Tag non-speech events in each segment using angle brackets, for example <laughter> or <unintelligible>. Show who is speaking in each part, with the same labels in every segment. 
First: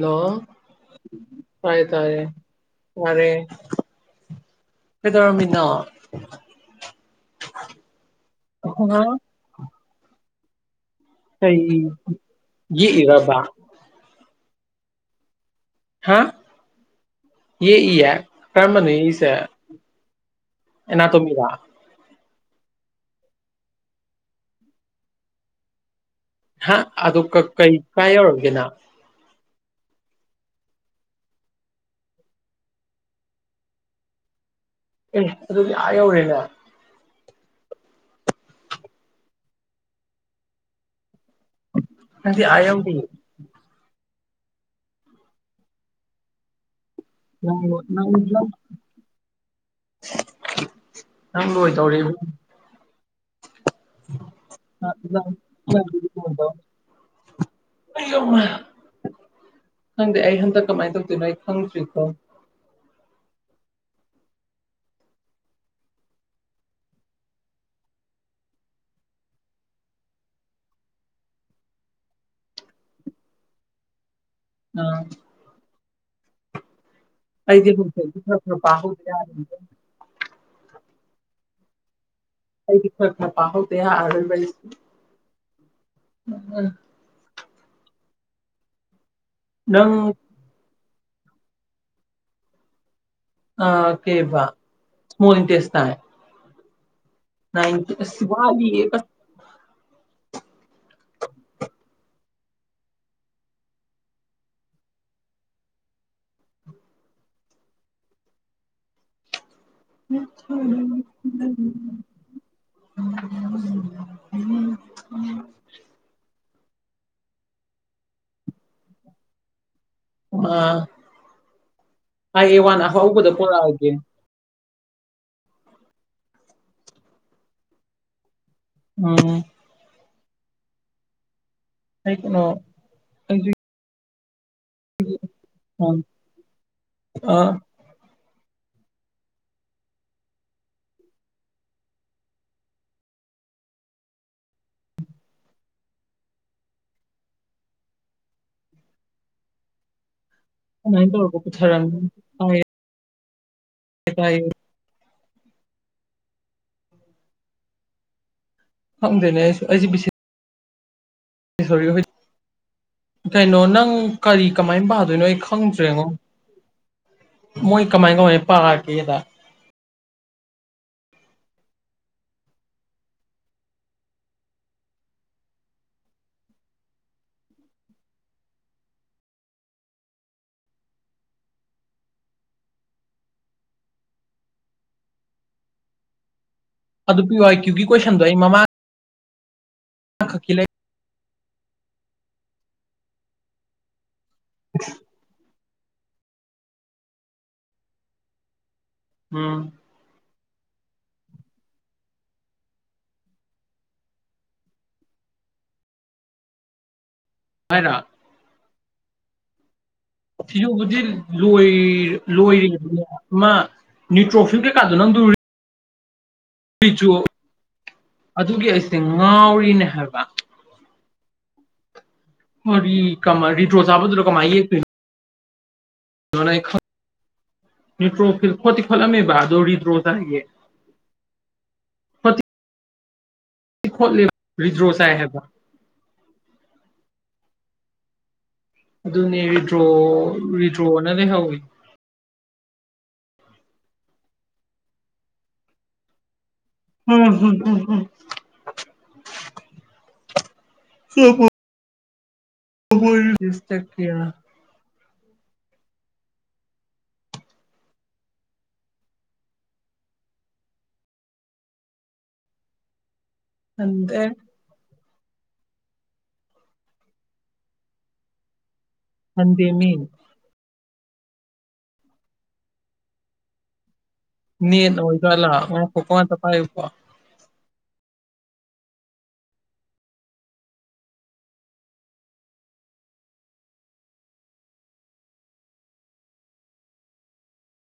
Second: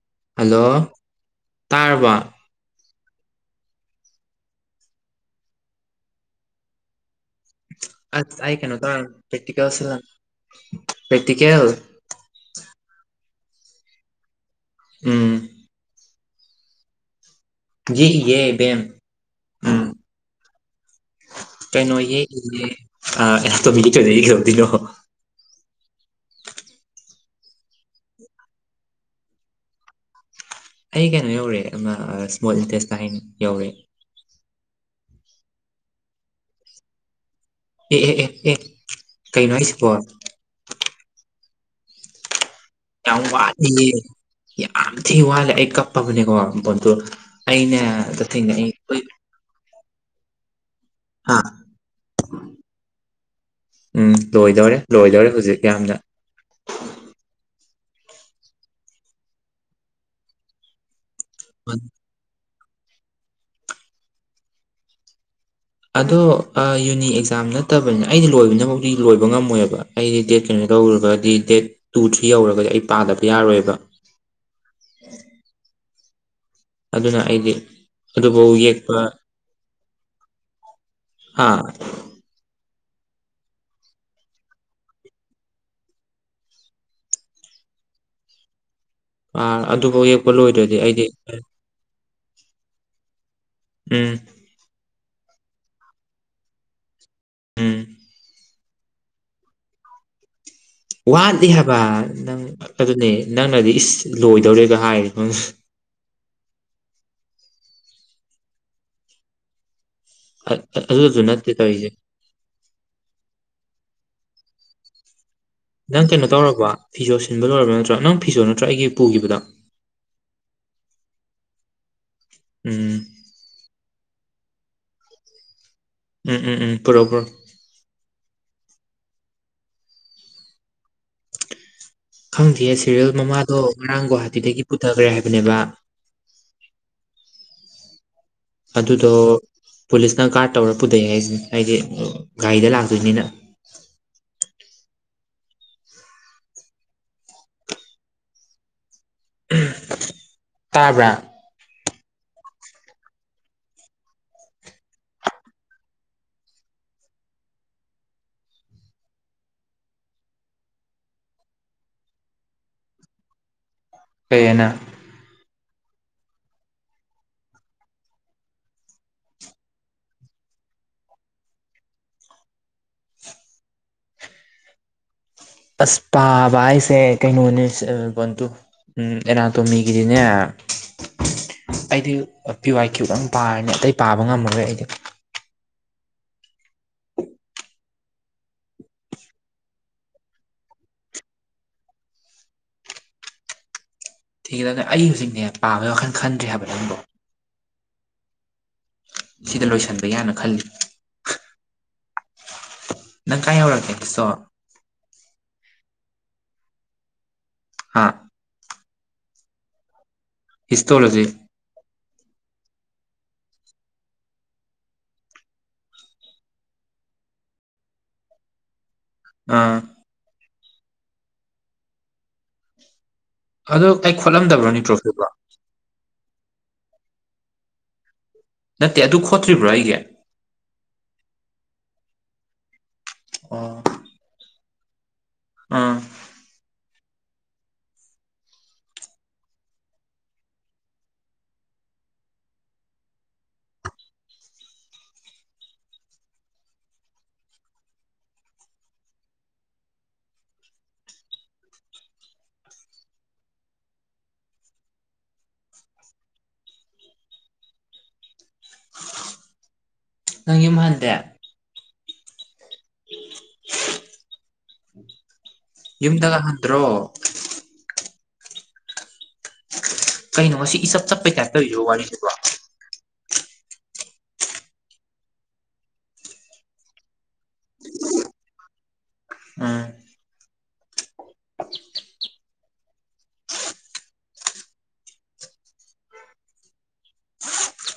Speaker 1: ꯂ
Speaker 2: ꯍꯜꯂꯣ
Speaker 1: ꯄꯥꯏ ꯇꯔ
Speaker 2: ꯇꯥꯔꯕ
Speaker 1: ꯌꯥꯔꯦ ꯀꯩꯗꯧꯔꯝꯃꯤꯅꯣ
Speaker 2: ꯑ ꯑ ꯀꯅ ꯇ
Speaker 1: ꯍꯥ
Speaker 2: ꯄꯦ ꯀꯁ
Speaker 1: ꯑꯩ ꯏꯔꯕ
Speaker 2: ꯎꯝ
Speaker 1: ꯍꯥ ꯌꯦ ꯏ ꯌꯥ
Speaker 2: ꯌꯦꯛꯏꯌꯦ ꯏꯕꯦꯝ
Speaker 1: ꯀꯔꯝꯃꯅꯤꯁ
Speaker 2: ꯎꯝ
Speaker 1: ꯑꯦꯅꯥ ꯇ ꯃꯤꯗꯥ
Speaker 2: ꯑꯣ ꯃꯤꯒꯗꯅꯣ
Speaker 1: ꯍꯥ ꯑꯗꯨ ꯀꯩ ꯀꯥꯏ ꯑꯣꯏꯔꯒꯦꯅ
Speaker 2: ꯑꯩ ꯀꯩꯅꯣ ꯌꯧꯔꯦ ꯑꯃ ꯏꯁꯃꯣꯜ ꯏꯟꯇꯦꯁꯇ ꯍꯥꯏꯅ ꯌꯧꯔꯦ
Speaker 1: ꯑꯗꯨ ꯑꯗꯨ ꯑꯔꯦꯅ
Speaker 2: ꯑꯦ ꯑꯦ ꯑꯦ ꯑꯦ ꯀꯩ ꯅ ꯁꯄꯣ
Speaker 1: ꯅꯪꯗꯤ ꯑꯥ ꯌꯧꯗ꯭ꯔꯤ
Speaker 2: ꯌꯥꯝ ꯋꯥꯠꯂꯤ ꯌꯥꯝ ꯊꯤ ꯋꯥꯠꯂꯦ ꯑꯩ ꯀꯞꯄꯕꯅꯦꯀꯣ
Speaker 1: ꯅꯪ
Speaker 2: ꯑꯩꯅ
Speaker 1: ꯂꯣꯏ ꯅꯪ ꯅꯪ
Speaker 2: ꯀꯊꯦꯡ ꯑꯣꯏ
Speaker 1: ꯅꯪ ꯂꯣꯏ ꯇꯧꯔꯤꯕ
Speaker 2: ꯎꯝ ꯂꯣꯏꯗꯧꯔꯦ ꯂꯣꯏꯗꯧꯔꯦ ꯍꯧꯖꯤꯛ ꯌꯥꯝꯅ
Speaker 1: ꯈꯪꯗꯦ ꯑꯩ ꯍꯟꯗꯛ ꯀꯃꯥꯏꯅ ꯇꯧꯗꯣꯏꯅꯣ ꯑꯩ ꯈꯪꯗ꯭ꯔꯤꯀꯣ
Speaker 2: ꯑꯗꯣ ꯌꯨꯅꯤ ꯑꯦꯛꯖꯥꯝ ꯅꯠꯇꯕꯅꯤꯅ ꯑꯩꯗꯤ ꯂꯣꯏꯕꯅꯕꯨꯥꯎꯗꯤ ꯂꯣꯏꯕ ꯉꯝꯃꯣꯏꯑꯕ ꯑꯩꯗꯤ ꯗꯦꯠ ꯀꯩꯅꯣ ꯀꯗꯧꯔꯒꯗꯤ ꯗꯦꯠ ꯇꯨ ꯊ꯭ꯔꯤ ꯌꯧꯔꯒꯗꯤ ꯑꯩ ꯄꯥꯗꯕ ꯌꯥꯔꯣꯏꯕ
Speaker 1: ꯑꯝ
Speaker 2: ꯑꯗꯨꯅ ꯑꯩꯗꯤ
Speaker 1: ꯍꯧꯖꯤꯛꯇꯤ ꯈꯔ
Speaker 2: ꯑꯗꯨꯐꯥꯎ
Speaker 1: ꯈꯔ
Speaker 2: ꯌꯦꯛꯄ
Speaker 1: ꯄꯥꯍꯧꯗ ꯌꯥꯔꯣꯏ
Speaker 2: ꯍꯥꯥ
Speaker 1: ꯑꯩꯗꯤ ꯈꯔ ꯈꯔ ꯄꯍꯗ ꯑꯔꯏ
Speaker 2: ꯑꯥ
Speaker 1: ꯅꯪ
Speaker 2: ꯑꯗꯨꯐꯥꯎ ꯌꯦꯛꯄ ꯂꯣꯏꯗ꯭ꯔꯗꯤ ꯑꯩꯗꯤ
Speaker 1: ꯑ ꯑꯣ
Speaker 2: ꯎꯝ
Speaker 1: ꯀꯦꯕꯥ ꯁꯃꯨ ꯏꯟꯇꯦꯁ ꯇ ꯅ
Speaker 2: ꯎꯝ
Speaker 1: ꯁꯤꯕꯂꯤ ꯀ
Speaker 2: ꯋꯥꯠꯂꯤ ꯍꯥꯏꯕ ꯅꯪ ꯑꯗꯨꯅꯦ ꯅꯪꯅꯗꯤ ꯏꯁ ꯂꯣꯏꯗꯧꯔꯦꯒ ꯍꯥꯏꯔ ꯅꯪ
Speaker 1: <inaudible>
Speaker 2: ꯑꯗꯨ ꯑꯗꯨ ꯑꯗꯨꯨ ꯅ ꯊ ꯇꯁ
Speaker 1: ꯎꯝ ꯎꯝ
Speaker 2: ꯅꯪ ꯀꯩꯅꯣ ꯇꯧꯔꯕ ꯐꯤꯖꯣ ꯁꯤꯟꯕ ꯂꯣꯏꯔꯕꯥ ꯅꯠꯇ꯭ꯔꯥ ꯅꯪ ꯐꯤꯖꯣ ꯅꯠꯇ꯭ꯔꯥ ꯑꯩꯒꯤ ꯄꯨꯈꯤꯕꯗ
Speaker 1: ꯑ ꯍꯥꯏ ꯑꯦ ꯋꯥꯟ
Speaker 2: ꯎꯝ
Speaker 1: ꯑꯍꯧꯕꯗ ꯄꯨꯣꯔꯛꯑꯒꯦ
Speaker 2: ꯎꯝ ꯎꯝ ꯎꯝ ꯄꯔꯣꯄꯔꯣ
Speaker 1: ꯎꯝ
Speaker 2: ꯈꯪꯗꯦꯌꯦ ꯁꯦꯔꯤꯜ ꯃꯃꯥꯗꯣ ꯉꯔꯥꯡ ꯒꯨꯍꯥꯇꯤꯗꯒꯤ ꯄꯨꯊꯈ꯭ꯔꯦ ꯍꯥꯏꯕꯅꯦꯕ ꯑꯗꯨꯗꯣ ꯄꯨꯂꯤꯁꯅ ꯀꯥꯔꯠ ꯇꯧꯔ ꯄꯨꯊꯣꯛꯑꯦ ꯍꯥꯏꯁꯤ ꯍꯥꯏꯗꯤ ꯒꯥꯔꯤꯗ ꯂꯥꯛꯇꯣꯏꯅꯤꯅ
Speaker 1: ꯑ
Speaker 2: ꯎꯝ
Speaker 1: ꯇꯕꯨ ꯀꯊꯔꯝ ꯀ ꯇ <unintelligible> <inaudible> ꯐꯪꯗꯦꯅꯦ ꯑꯩꯁꯨ ꯑꯩꯁꯦ ꯄꯦ <unintelligible> ꯀꯩꯅꯣ ꯅꯪ ꯀꯔꯤ
Speaker 2: ꯀꯩꯑꯅ
Speaker 1: ꯀꯃꯥꯏꯅ ꯄꯥꯗꯣꯏꯅꯣ ꯐꯪꯗ꯭ꯔꯦꯉꯣ ꯃꯣꯏ ꯀꯃꯥꯏ ꯀꯃꯥꯏꯅ ꯄꯥꯔꯒꯦꯗ
Speaker 2: ꯑꯁ ꯄꯥꯕ ꯑꯩꯁꯦ ꯀꯩꯅꯣꯅꯦ ꯕꯟꯇ ꯎꯝꯅꯥ ꯇꯨꯒꯗꯅꯦ ꯑꯩꯗꯤ ꯄꯤ ꯋꯥꯏ ꯀ꯭ꯌꯨꯕ ꯌꯥꯝ ꯄꯥꯔꯅꯦ ꯑꯇꯩ ꯄꯥꯕ ꯉꯝꯃꯔꯣꯏ ꯑꯩꯗꯤ
Speaker 1: ꯑꯗꯨ ꯄꯤꯌꯏ ꯀ꯭ꯌꯨꯀꯤ ꯀꯣꯏꯁꯟꯗꯣ ꯑꯩ ꯃꯃꯥ ꯑꯀꯤꯂꯩ
Speaker 2: ꯊꯤꯒꯤꯦꯗꯅ ꯑꯩ ꯍꯧꯖꯤꯛꯅꯦ ꯄꯥꯝꯃꯦꯒꯤ ꯋꯥꯈꯜ ꯈꯟꯗ꯭ꯔꯤ ꯍꯥꯏꯕꯅꯦ ꯅꯪꯗꯣ ꯁꯤꯗ ꯂꯣꯏꯁꯤꯟꯕ ꯌꯥꯅ ꯈꯜꯂꯤ ꯅ ꯀꯥꯏ ꯑꯣꯔ ꯀꯁꯣ
Speaker 1: ꯑꯔ
Speaker 2: ꯍꯥ
Speaker 1: ꯊꯁꯨ ꯍꯧꯖꯤꯛ
Speaker 2: ꯍꯤꯁꯇꯣꯂꯣꯖꯤ
Speaker 1: ꯂꯣꯏꯔ ꯂꯣꯏꯔꯅꯦ ꯑꯗꯨꯃ ꯅ꯭ꯌꯨꯇ꯭ꯔꯣꯐꯤꯞ ꯀꯩꯀꯥꯗꯣ ꯅꯪꯗꯨ ꯑꯩꯁꯨ ꯑꯗꯨꯒꯤ ꯑꯩꯁꯦ
Speaker 2: ꯑꯥ
Speaker 1: ꯉꯥꯎꯔꯤꯅꯦ ꯍꯥꯏꯕ ꯑꯣ
Speaker 2: ꯑꯗꯣ
Speaker 1: ꯀꯃꯔꯤ꯭ꯔꯣꯁꯕ
Speaker 2: ꯑꯩ
Speaker 1: ꯑꯗꯨꯔ ꯀꯃꯥꯏꯌꯦ
Speaker 2: ꯈꯣꯠꯂꯝꯗꯕ꯭ꯔꯣ ꯅꯤꯇ꯭ꯔꯣꯐꯤꯜꯕꯣ
Speaker 1: ꯅ ꯅꯇ꯭ꯔꯣ ꯐꯣꯤ
Speaker 2: ꯅꯠꯇꯦ
Speaker 1: ꯐꯂꯝ
Speaker 2: ꯑꯗꯨ ꯈꯣꯠꯇ꯭ꯔꯤꯕ꯭ꯔꯣ ꯑꯩꯒꯤ
Speaker 1: ꯑꯃꯕꯥꯗꯔꯤꯗ꯭ꯔꯣ ꯇꯦ
Speaker 2: ꯑꯣ
Speaker 1: ꯈꯣꯠꯂ ꯔꯤꯗ꯭ꯔꯣ ꯁꯥꯦꯕ
Speaker 2: ꯑꯥ
Speaker 1: ꯑꯗꯨꯅꯤ ꯤꯗ꯭ꯔꯣ ꯋꯤꯗ꯭ꯔꯣꯅ ꯂꯩ ꯍꯧꯋꯤ ꯍꯝ ꯍꯝꯝꯝ ꯍ ꯍꯣꯏ ꯁꯇꯛ ꯀꯌꯥ
Speaker 2: ꯍꯜꯗꯦ
Speaker 1: ꯅꯗꯦ
Speaker 2: ꯝꯗꯒ ꯍꯟꯗ꯭ꯔꯣ
Speaker 1: ꯍꯟꯗꯤ ꯃ
Speaker 2: ꯀꯩꯅꯣ ꯁꯤ ꯏꯁꯞ ꯆꯞꯄꯩ ꯀꯥꯏ ꯇꯧꯔꯤꯔ ꯋꯥꯔꯤꯁꯤꯕꯣ
Speaker 1: ꯅ ꯑꯣꯏꯗꯂ ꯐꯀ ꯇ ꯀꯥꯏꯀ
Speaker 2: ꯎꯝ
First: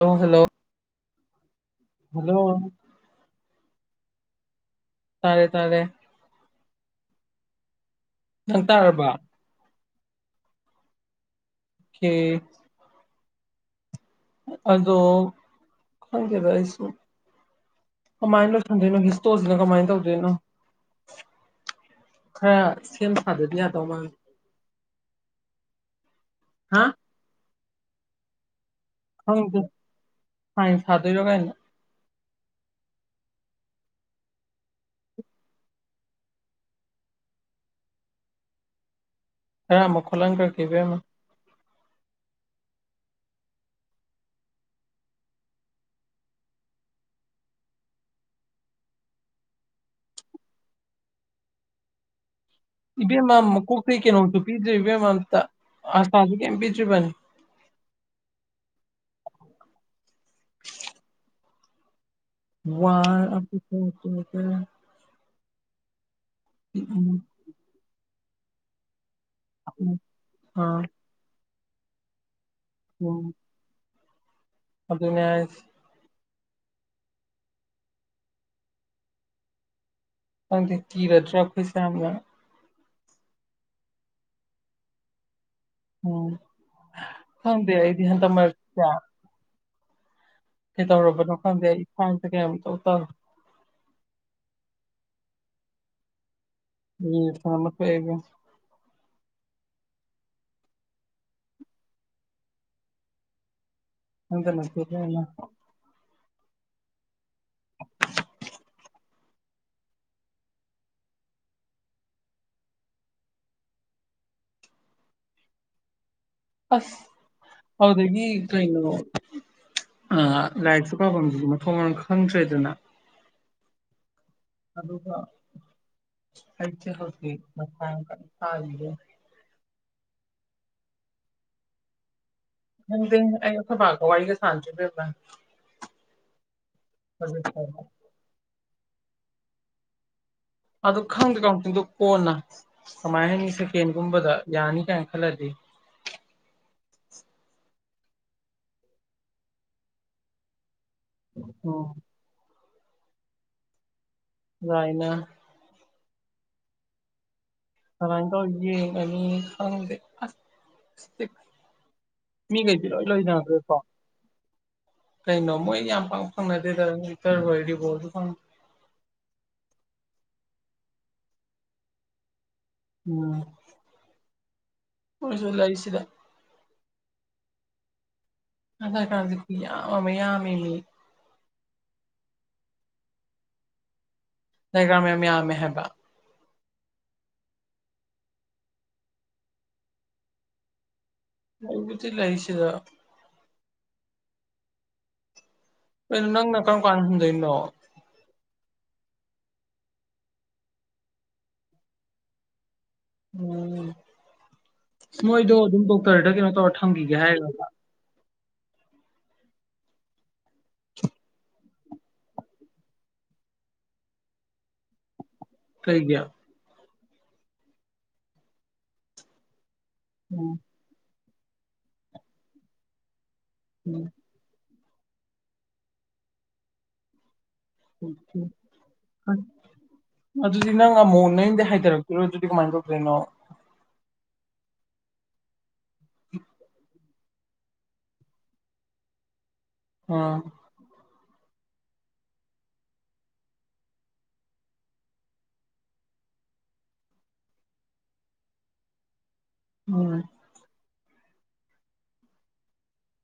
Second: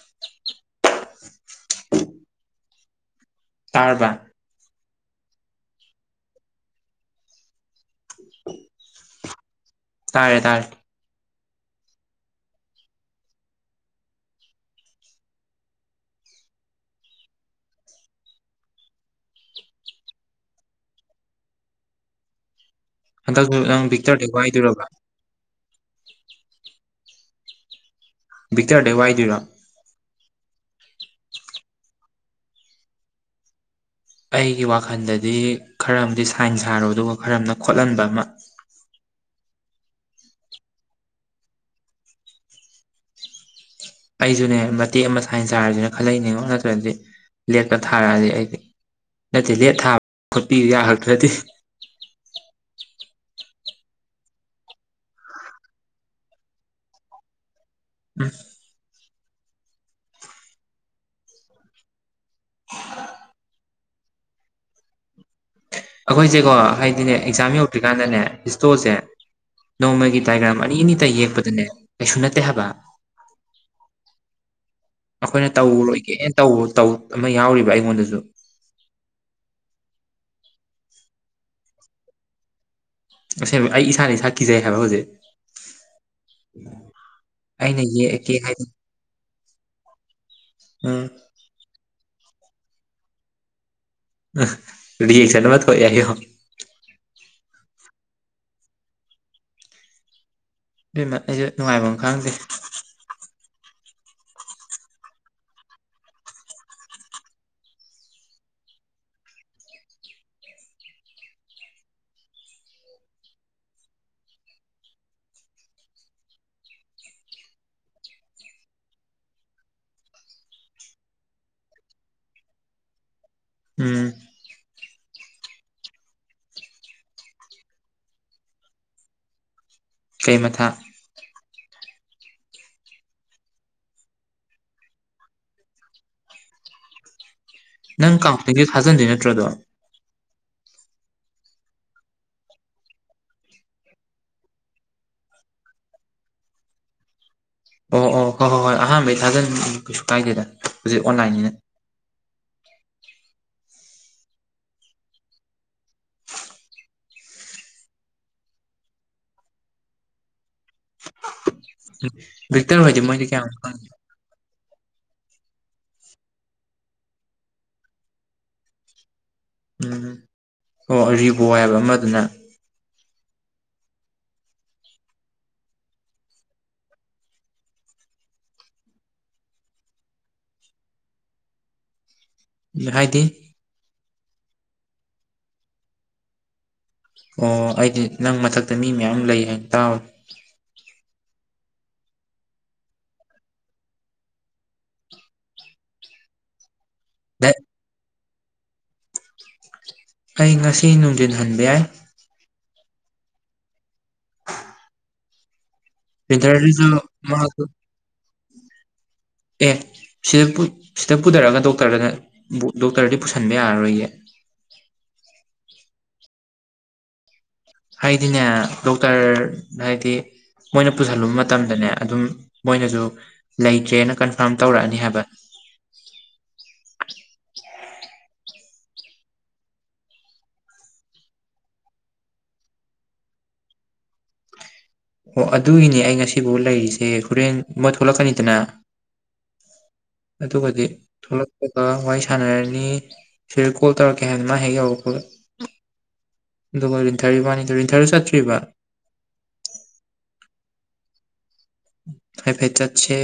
Speaker 1: ꯍꯜꯂ ꯍꯜꯂꯣ ꯍꯜꯂꯣ
Speaker 2: ꯇꯥꯔꯕ
Speaker 1: ꯇꯥꯔꯦ ꯇꯥꯔꯦ ꯅꯪ ꯇꯥꯔꯕ
Speaker 2: ꯇꯥꯔꯦ ꯇꯥꯔꯦ
Speaker 1: ꯀ <unintelligible> <inaudible> ꯑꯗꯣ ꯈꯪꯒꯦꯕꯥꯏꯁꯨꯨ ꯀꯃꯥꯏꯅ ꯇꯗꯅꯣ ꯍꯤꯁꯇ ꯍꯧꯖꯤꯅ ꯀꯃꯥꯏꯅ ꯇꯧꯗꯅꯣ ꯑ <unintelligible> <inaudible>
Speaker 2: ꯍꯟꯗꯛꯁꯨ ꯅꯪ ꯕꯤꯛꯇꯔꯗꯏꯗꯣꯏꯔꯕ
Speaker 1: ꯑ <unintelligible> <inaudible>
Speaker 2: ꯕꯤꯛꯇꯛꯇꯔꯗ ꯋꯥꯏꯗꯌꯨꯔ
Speaker 1: ꯍꯥꯏꯁꯗꯣꯏ ꯂꯣꯒꯥꯏꯅ
Speaker 2: ꯑꯩꯒꯤ ꯋꯥꯈꯜꯗꯗꯤ ꯈꯔ ꯑꯃꯗꯤ ꯁꯥꯏꯟ ꯍꯥꯏꯔꯣ ꯑꯗꯨꯒ ꯈꯔ ꯑꯃꯅ ꯈꯣꯠꯍꯟꯕ ꯑꯃ
Speaker 1: ꯍꯦ ꯑꯃꯛ ꯈꯣꯂ ꯀ ꯀꯈꯤꯕ ꯌꯥꯝꯅ
Speaker 2: ꯑꯩꯁꯨꯅꯦ ꯃꯇꯦꯛ ꯑꯃ ꯁꯥꯏꯟꯁ ꯍꯥꯏꯔꯁꯤꯅ ꯈꯜꯂꯛꯏꯅꯦꯉꯣ ꯅꯠꯇ꯭ꯔꯗꯤ ꯂꯦꯠꯄ ꯊꯥꯔꯛꯑꯗꯤ ꯑꯩꯗꯤ ꯅꯠꯇꯦ ꯂꯦꯠ ꯊꯥꯕ ꯈꯣꯠꯄꯤ ꯌꯥꯈꯛꯇ꯭ꯔꯗꯤ
Speaker 1: ꯏꯕꯦꯝꯃ ꯃꯀꯣꯛꯇ ꯀꯩꯅꯣꯁꯨ ꯄꯤꯗ꯭ꯔꯦ ꯏꯕꯦꯝꯃ ꯑꯝꯇ ꯑ ꯁꯥꯖ ꯀꯦꯝ ꯄꯤꯆꯨꯕꯅꯤ
Speaker 2: ꯁ
Speaker 1: ꯋꯥ
Speaker 2: ꯑꯩꯈꯣꯏꯁꯦꯀꯣ ꯍꯥꯏꯗꯤꯅꯦ ꯑꯦꯛꯖꯥꯝ ꯌꯧꯗ꯭ꯔꯤꯀꯥꯟꯗꯅꯦ ꯍꯤꯁꯇꯣꯁꯦ ꯅꯣꯡꯃꯒꯤ ꯗꯥꯏꯒ꯭ꯔꯥꯝ ꯑꯅꯤ ꯑꯅꯤꯇ ꯌꯦꯛꯄꯗꯅꯦ ꯀꯩꯁꯨ ꯅꯠꯇꯦ ꯍꯥꯏꯕ
Speaker 1: ꯎꯝ
Speaker 2: ꯑꯩꯈꯣꯏꯅ ꯇꯧꯕ ꯂꯣꯏꯒꯦ ꯧ ꯑꯃ ꯌꯥꯎꯔꯤꯕ ꯑꯩꯉꯣꯟꯗꯁꯨ
Speaker 1: ꯈꯪꯗꯤꯦ ꯀꯤꯔꯗ꯭ꯔꯥ ꯑꯩꯈꯩꯁꯥ ꯑꯃ
Speaker 2: ꯑꯁꯦꯡꯕ ꯑꯩ ꯏꯁꯥꯅ ꯏꯁꯥ ꯀꯤꯖꯩ ꯍꯥꯏꯕ ꯍꯧꯖꯤꯛ
Speaker 1: ꯎꯝ ꯈꯪꯗꯦ
Speaker 2: ꯑꯩꯅ
Speaker 1: ꯑꯩꯗꯤ ꯍꯟꯗꯛ
Speaker 2: ꯌꯦꯛꯑꯀꯦ ꯍꯥꯏꯗ
Speaker 1: ꯈꯦ ꯇꯧꯔꯄ ꯅ ꯈꯥꯟꯗꯦ ꯐ ꯀ ꯇꯧ ꯇ
Speaker 2: ꯁꯃ ꯀ ꯌꯥꯏꯣ
Speaker 1: ꯑꯣꯏꯣꯏꯒ
Speaker 2: ꯏꯦꯝꯃ ꯑꯩꯁꯨ ꯅꯨꯡꯉꯥꯏꯕ ꯑꯃ ꯈꯪꯗꯦ
Speaker 1: ꯍꯗꯅ ꯀꯦꯦꯟꯅ ꯑꯁ ꯍꯥꯎꯗꯗꯒꯤ ꯀ ꯑ ꯂꯥꯏꯔꯤꯛꯁꯨ ꯄꯥꯐꯝꯗꯨꯗꯤ ꯃꯊꯣꯡ ꯃꯔꯝ ꯈꯪꯗ꯭ꯔꯦꯗꯅ
Speaker 2: ꯎꯝ
Speaker 1: ꯑꯗꯨꯀ ꯍꯁ ꯍꯐ ꯃꯁꯥꯡ ꯀ ꯊꯥ
Speaker 2: ꯆꯩꯩ ꯃꯊꯥ
Speaker 1: ꯀꯗꯤ ꯑꯩ ꯕꯥꯀꯋꯥ ꯀ ꯁꯥꯟꯆ ꯐ
Speaker 2: ꯅꯪ ꯀꯝꯄꯅꯤꯒꯤ ꯊꯥꯖꯤꯟꯗꯣꯏ ꯅꯠꯇ꯭ꯔꯗꯣ
Speaker 1: ꯑꯗꯨ ꯈꯪꯗꯦ ꯈꯪꯛꯇꯪꯗꯣ ꯀꯣꯟꯅ ꯀꯃꯥꯏ ꯍꯥꯏꯅꯤ ꯁꯦꯀꯦꯟꯒꯨꯝꯕꯗ ꯌꯥꯅꯤ ꯀꯥꯏꯅ ꯈꯜꯂꯗꯤ <inaudible>
Speaker 2: ꯑꯣ ꯑꯣ ꯍꯣꯏ ꯍꯣꯏ ꯍꯣꯏ ꯑꯍꯥꯟꯕꯩ ꯊꯥꯖꯟ ꯀꯩꯁꯨ ꯀꯥꯏꯗꯦꯗ ꯍꯧꯖꯤꯛ ꯑꯣꯟꯂꯥꯏꯟꯅꯤꯅ
Speaker 1: ꯎꯝ ꯌꯥꯥꯏꯅ ꯔꯥꯡꯒꯥ ꯑꯣꯏꯦ ꯃꯤ ꯀꯩ
Speaker 2: ꯚꯤꯛꯇꯔ
Speaker 1: ꯄ ꯂ
Speaker 2: ꯍꯣꯏꯗꯤ ꯃꯣꯏꯗꯤ ꯀꯌꯥꯝ
Speaker 1: ꯂꯣꯏꯗꯈ꯭ꯔꯦꯀꯣ ꯀꯩꯅꯩꯅꯣꯃꯣꯏ ꯌꯥꯝ ꯐꯪ ꯐꯪꯅꯗꯦꯗ ꯏꯇꯔ ꯑꯣꯏꯗꯤꯣꯁꯨ ꯐꯪꯗ
Speaker 2: ꯎꯝꯝ ꯑꯣ ꯔꯤꯕꯣ ꯍꯥꯏꯕ ꯑꯃꯗꯨꯅ
Speaker 1: ꯎꯝꯁꯤꯔ ꯑ ꯀ ꯑꯗꯨꯃꯌꯥꯃꯦ ꯂꯩꯦ
Speaker 2: ꯥꯏꯗꯤ
Speaker 1: ꯅꯒ꯭ꯔꯥ ꯃ ꯃ꯭ꯌꯥꯝ ꯃꯍꯕꯥ
Speaker 2: ꯑꯣ ꯑꯩꯗꯤ ꯅꯪ ꯃꯊꯛꯇ ꯃꯤ ꯃꯌꯥꯝ ꯂꯩ ꯍꯥꯏꯅ ꯇꯥꯕꯦ
Speaker 1: ꯃꯕꯨꯗꯤ ꯂꯩꯁꯤꯗ ꯟꯅꯪꯅ ꯀꯔ ꯀꯥꯟꯗꯅꯣ
Speaker 2: ꯑꯩ ꯉꯁꯤ ꯅꯨꯡꯊꯜ ꯍꯟꯕ ꯌꯥꯏ
Speaker 1: ꯎꯝ ꯃꯣꯏꯗꯣ ꯑꯗꯨꯝ ꯗꯣꯛꯇꯔꯗ ꯀꯩꯅꯣ ꯇꯧꯔ
Speaker 2: ꯄ꯭ꯔꯤꯟꯇꯔꯗꯨꯁꯨ
Speaker 1: ꯊꯝꯈꯤꯒꯦ
Speaker 2: ꯃꯥꯁꯨ
Speaker 1: ꯍꯥꯏꯒꯕ
Speaker 2: ꯑꯦ ꯁꯤꯗ ꯁꯤꯗ ꯄꯨꯊꯔꯒꯗꯣ ꯗꯣꯛꯇꯔ ꯗꯣꯛꯇꯔꯗꯤ ꯄꯨꯁꯤꯟꯕ ꯌꯥꯔꯔꯣꯏꯌꯦ
Speaker 1: ꯊꯩꯒꯌꯥ
Speaker 2: ꯍꯥꯏꯗꯤꯅꯦ ꯗꯣꯛꯇꯔ ꯍꯥꯏꯗꯤ
Speaker 1: ꯎꯝ
Speaker 2: ꯃꯣꯏꯅ ꯄꯨꯁꯤꯜꯂꯨꯕ ꯃꯇꯝꯗꯅꯦ ꯑꯗꯨꯝ ꯃꯣꯏꯅꯁꯨ
Speaker 1: ꯎꯝ
Speaker 2: ꯂꯩꯇ꯭ꯔꯦꯅ ꯀꯟꯐꯥꯔꯝ ꯇꯧꯔꯛꯑꯅꯤ ꯍꯥꯏꯕ
Speaker 1: ꯎꯝꯝ ꯍ ꯑꯗꯨꯗꯤ ꯅꯪ ꯑꯃꯨꯛ ꯅꯪꯗꯤ ꯍꯥꯏꯊꯔꯛꯇꯔꯣ ꯑꯗꯨꯗꯤ ꯀꯃꯥꯏꯅ ꯇꯧꯗꯔꯤꯅꯣ
Speaker 2: ꯑꯣ ꯑꯗꯨꯒꯤꯅꯤ ꯑꯩ ꯉꯁꯤꯐꯥꯎ ꯂꯩꯔꯤꯁꯦ ꯍꯣꯔꯦꯟ ꯑꯃ ꯊꯣꯛꯂꯛꯀꯅꯤꯗꯅ
Speaker 1: ꯑꯥ
Speaker 2: ꯑꯗꯨ ꯀꯗꯤ ꯊꯣꯛꯂꯛꯄꯒ ꯋꯥꯔꯤ ꯁꯥꯟꯅꯔꯅꯤ ꯁꯤꯗ ꯀꯣꯜ ꯇꯧꯔꯛꯀꯦ ꯍꯥꯏꯅ ꯃꯥ ꯍꯦꯛ ꯌꯧꯔꯄꯣꯠꯂ ꯑꯗꯨꯒ ꯂꯤꯟ ꯊꯔꯔꯤꯕꯅꯤ ꯏꯇꯔꯤ ꯊꯔꯨ ꯁꯥꯠ꯭ꯔꯤꯔꯤꯕ
Speaker 1: ꯎꯝ
Speaker 2: ꯍꯥꯏꯦ ꯐꯦꯠ ꯆꯥꯠꯁꯦ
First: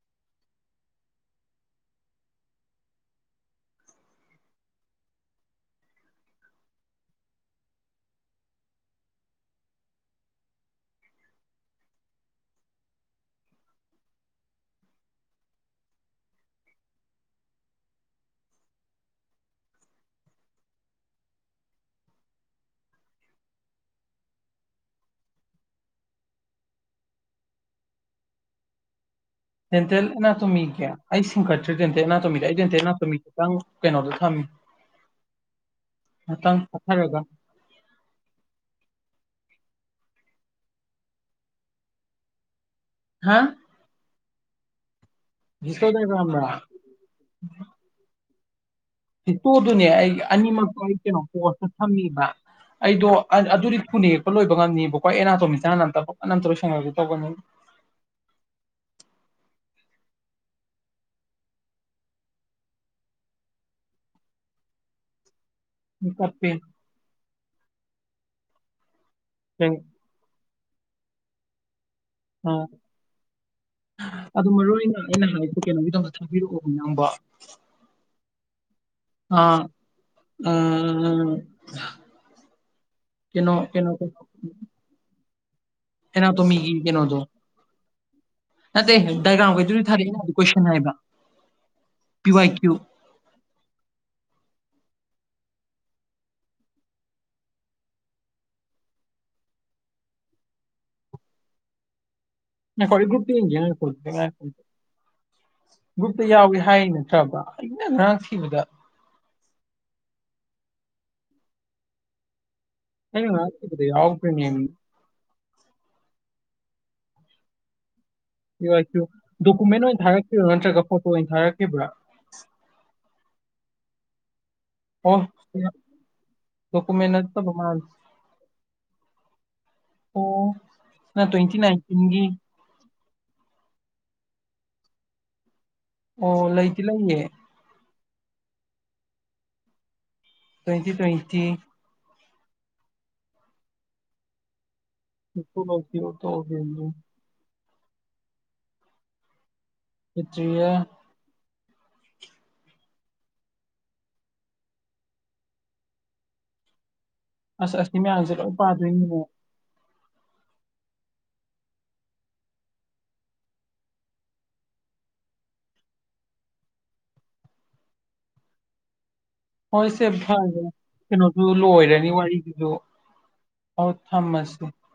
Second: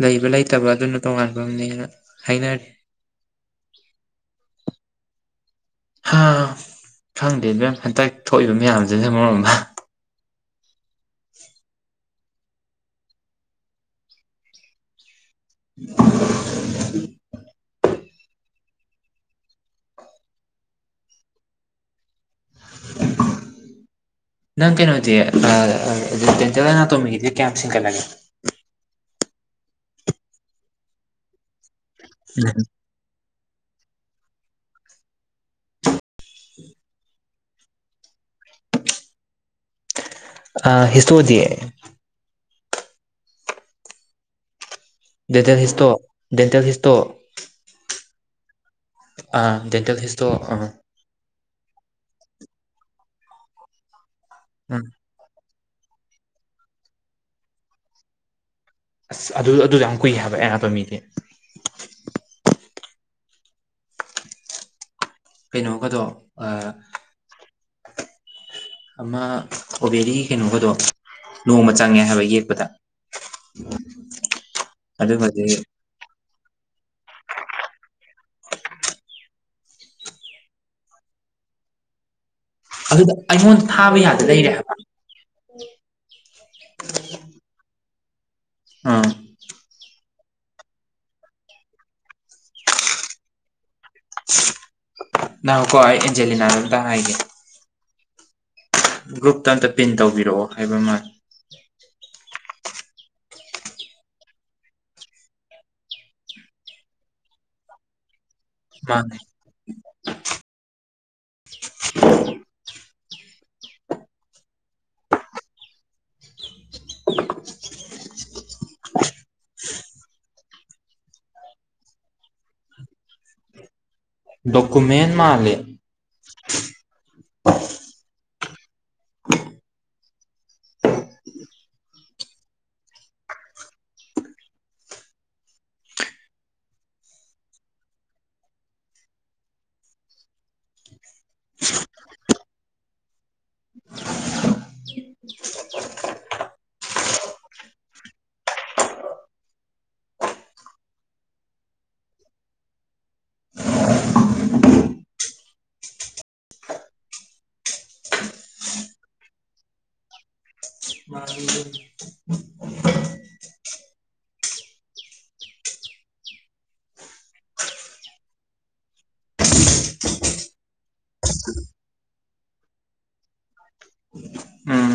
Speaker 2: ꯂꯩꯕ ꯂꯩꯇꯕ ꯑꯗꯨꯅ ꯇꯣꯉꯥꯟꯐꯝꯅꯦꯅ ꯍꯥꯏꯅꯔꯤ
Speaker 1: <unintelligible>
Speaker 2: ꯈꯪꯗꯦ ꯑꯗꯨꯦꯝ ꯍꯟꯇꯛ ꯊꯣꯛꯏꯕ ꯃꯌꯥꯝꯁꯤꯅ ꯃꯔꯣ ꯑꯃ <unintelligible> <unintelligible>
Speaker 1: <unintelligible>
Speaker 2: ꯅꯪ ꯀꯩꯅꯣ ꯍꯥꯏꯗꯤꯦ ꯑ ꯇꯣꯃꯤꯦ ꯀꯦꯝꯁꯤꯡꯀꯠꯂꯒꯦ
Speaker 1: <unintelligible> ꯑꯦꯅꯥ ꯇꯃꯤꯒꯦ ꯑꯩꯁꯤꯤꯡ ꯀꯠ꯭ꯔꯗꯦꯟꯦꯅꯥ ꯇꯗꯗꯦꯟꯦꯅꯥ ꯇꯝꯒꯦ ꯉꯇꯪ ꯀꯩꯅꯣꯗ ꯊꯝꯃꯤ ꯉꯥꯛꯇꯪ ꯆꯠꯊꯔꯒ
Speaker 2: ꯑ ꯍꯆꯑꯣ ꯗꯌꯦ
Speaker 1: ꯍꯥ
Speaker 2: ꯗꯦꯟꯇꯦꯜ ꯍꯤꯁꯇꯣ
Speaker 1: ꯍꯤꯁꯇꯣꯗꯥꯏꯒ꯭ꯔꯥꯝꯔꯥ
Speaker 2: ꯗꯦꯟꯇꯦꯜ ꯍꯤꯁꯇꯣ
Speaker 1: ꯍ ꯇꯣ
Speaker 2: ꯑꯥ
Speaker 1: ꯑꯗꯨꯅꯦ
Speaker 2: ꯗꯦꯟꯇꯦꯜ
Speaker 1: ꯑꯩ
Speaker 2: ꯍꯤꯁꯇꯣ ꯑꯥ
Speaker 1: ꯑꯅꯤꯃꯛꯇ ꯑꯩ ꯀꯩꯅꯣ ꯄꯣꯁꯇ ꯊꯝꯃꯤꯕ ꯑꯩꯗꯣ ꯑꯗꯨꯗꯤ ꯐꯨꯅꯦꯛꯔꯛꯄ ꯂꯣꯏꯕ
Speaker 2: ꯎꯝ
Speaker 1: ꯉꯝꯅꯦꯕꯀꯣ ꯑꯦꯅꯥꯇꯣꯃꯤꯛꯁ ꯌꯥꯅ ꯅ ꯇꯔ ꯎꯁꯪ ꯑꯣꯏꯗꯨ ꯇꯅꯤ
Speaker 2: ꯑꯁ ꯑꯗꯨ ꯑꯗꯨꯗ ꯌꯥꯝ ꯀꯨꯏ ꯍꯥꯏꯕ ꯑꯍꯞꯄ ꯃꯤꯗꯤ ꯀꯩꯅꯣꯝꯒꯗꯣ
Speaker 1: ꯇꯞꯄꯦ
Speaker 2: ꯑꯃ
Speaker 1: ꯀꯩ
Speaker 2: ꯏꯁꯇ꯭ꯔꯣꯕꯦꯔꯤ ꯀꯩꯅꯣꯒꯗꯣ ꯅꯣꯡꯃ
Speaker 1: ꯑ
Speaker 2: ꯄꯗ
Speaker 1: ꯑꯗꯨ ꯃꯔꯨ ꯑꯣꯏꯅ ꯑꯩꯅ ꯍꯥꯏꯗ ꯀꯩꯅꯣꯒꯤꯗꯃꯛꯇ ꯊꯥꯕꯤꯔꯛꯑꯣ ꯅꯌꯥꯝꯕ ꯑꯥ ꯎꯝ ꯎ ꯎꯝ
Speaker 2: ꯑꯗꯨꯗ ꯑꯩꯉꯣꯟꯗ ꯊꯥꯕ ꯌꯥꯗ ꯂꯩꯔꯦꯕ
Speaker 1: ꯀꯩꯅ ꯇꯣ ꯃꯤꯒꯤ ꯀꯩꯅꯣꯗꯣ ꯅ
Speaker 2: ꯑꯥ
Speaker 1: ꯍꯗꯥꯒꯈꯩ ꯑꯗꯨꯗꯤ ꯊꯥꯔꯦ ꯀꯣꯏꯁꯟ ꯍꯥꯏꯕ ꯄꯤ ꯋꯥꯏ ꯀ꯭ꯌꯨ
Speaker 2: ꯅꯍꯧꯀꯣ ꯑꯩ ꯑꯦꯟꯖꯦꯂꯤꯅꯥꯅ ꯑꯝꯇ ꯍꯥꯏꯒꯦ ꯒ꯭ꯔꯨꯞꯇ ꯑꯝꯇ ꯄꯤꯟ ꯇꯧꯕꯤꯔꯛꯑꯣ ꯍꯥꯏꯕ ꯃꯥ
Speaker 1: ꯍꯔꯒ꯭ꯔꯨꯨꯞ ꯇ ꯏꯟꯖꯔ ꯒ꯭ꯔꯨꯞꯇ ꯌꯥꯎꯏꯤ ꯍꯥꯏ ꯅꯠꯇ꯭ꯔꯕ ꯑꯩꯅ ꯉꯍꯥꯡ
Speaker 2: ꯀ
Speaker 1: ꯗ ꯌꯥꯎ ꯀ꯭ꯔꯅꯤ ꯗꯣꯀꯨꯃꯦꯟ ꯑꯣꯏꯅ ꯊꯥꯔꯛꯈꯤꯕ꯭ꯔꯥ ꯅꯠꯇ꯭ꯔꯒ ꯐꯣꯇꯣ ꯑꯣꯏꯅ ꯊꯥꯔꯛꯈꯤꯕ꯭ꯔꯥ <unintelligible>
Speaker 2: ꯗꯣꯀꯨꯃꯦꯟ ꯃꯥꯜꯂꯦ
Speaker 1: ꯇꯀꯨ ꯃ ꯅꯠꯇꯠꯇ ꯃꯥꯟ ꯑꯣ ꯇ꯭ꯋꯦꯟꯇꯤ ꯅꯥꯏꯟꯇꯤꯟꯒꯤ ꯑꯣ ꯂꯩꯗꯤ ꯂꯩꯌꯦ ꯀꯣꯏꯇ ꯀ꯭ꯣꯏꯇ ꯣ ꯁ ꯑꯣꯏꯇꯥꯁ ꯑ ꯄꯇ꯭ꯔꯤꯦ ꯑꯁ ꯑꯁ ꯃꯌꯥꯝꯁꯦ ꯂꯣꯏ ꯄꯥꯗꯣꯏꯅꯤꯅꯦ ꯍꯣꯏ ꯁꯦ ꯐꯔꯦ ꯀꯩꯅꯣꯁꯨ ꯂꯣꯏꯔꯅꯤ ꯋꯥꯔꯤꯁꯤꯁꯨ ꯑ ꯊꯝꯃꯁꯦ
Speaker 2: ꯎꯝ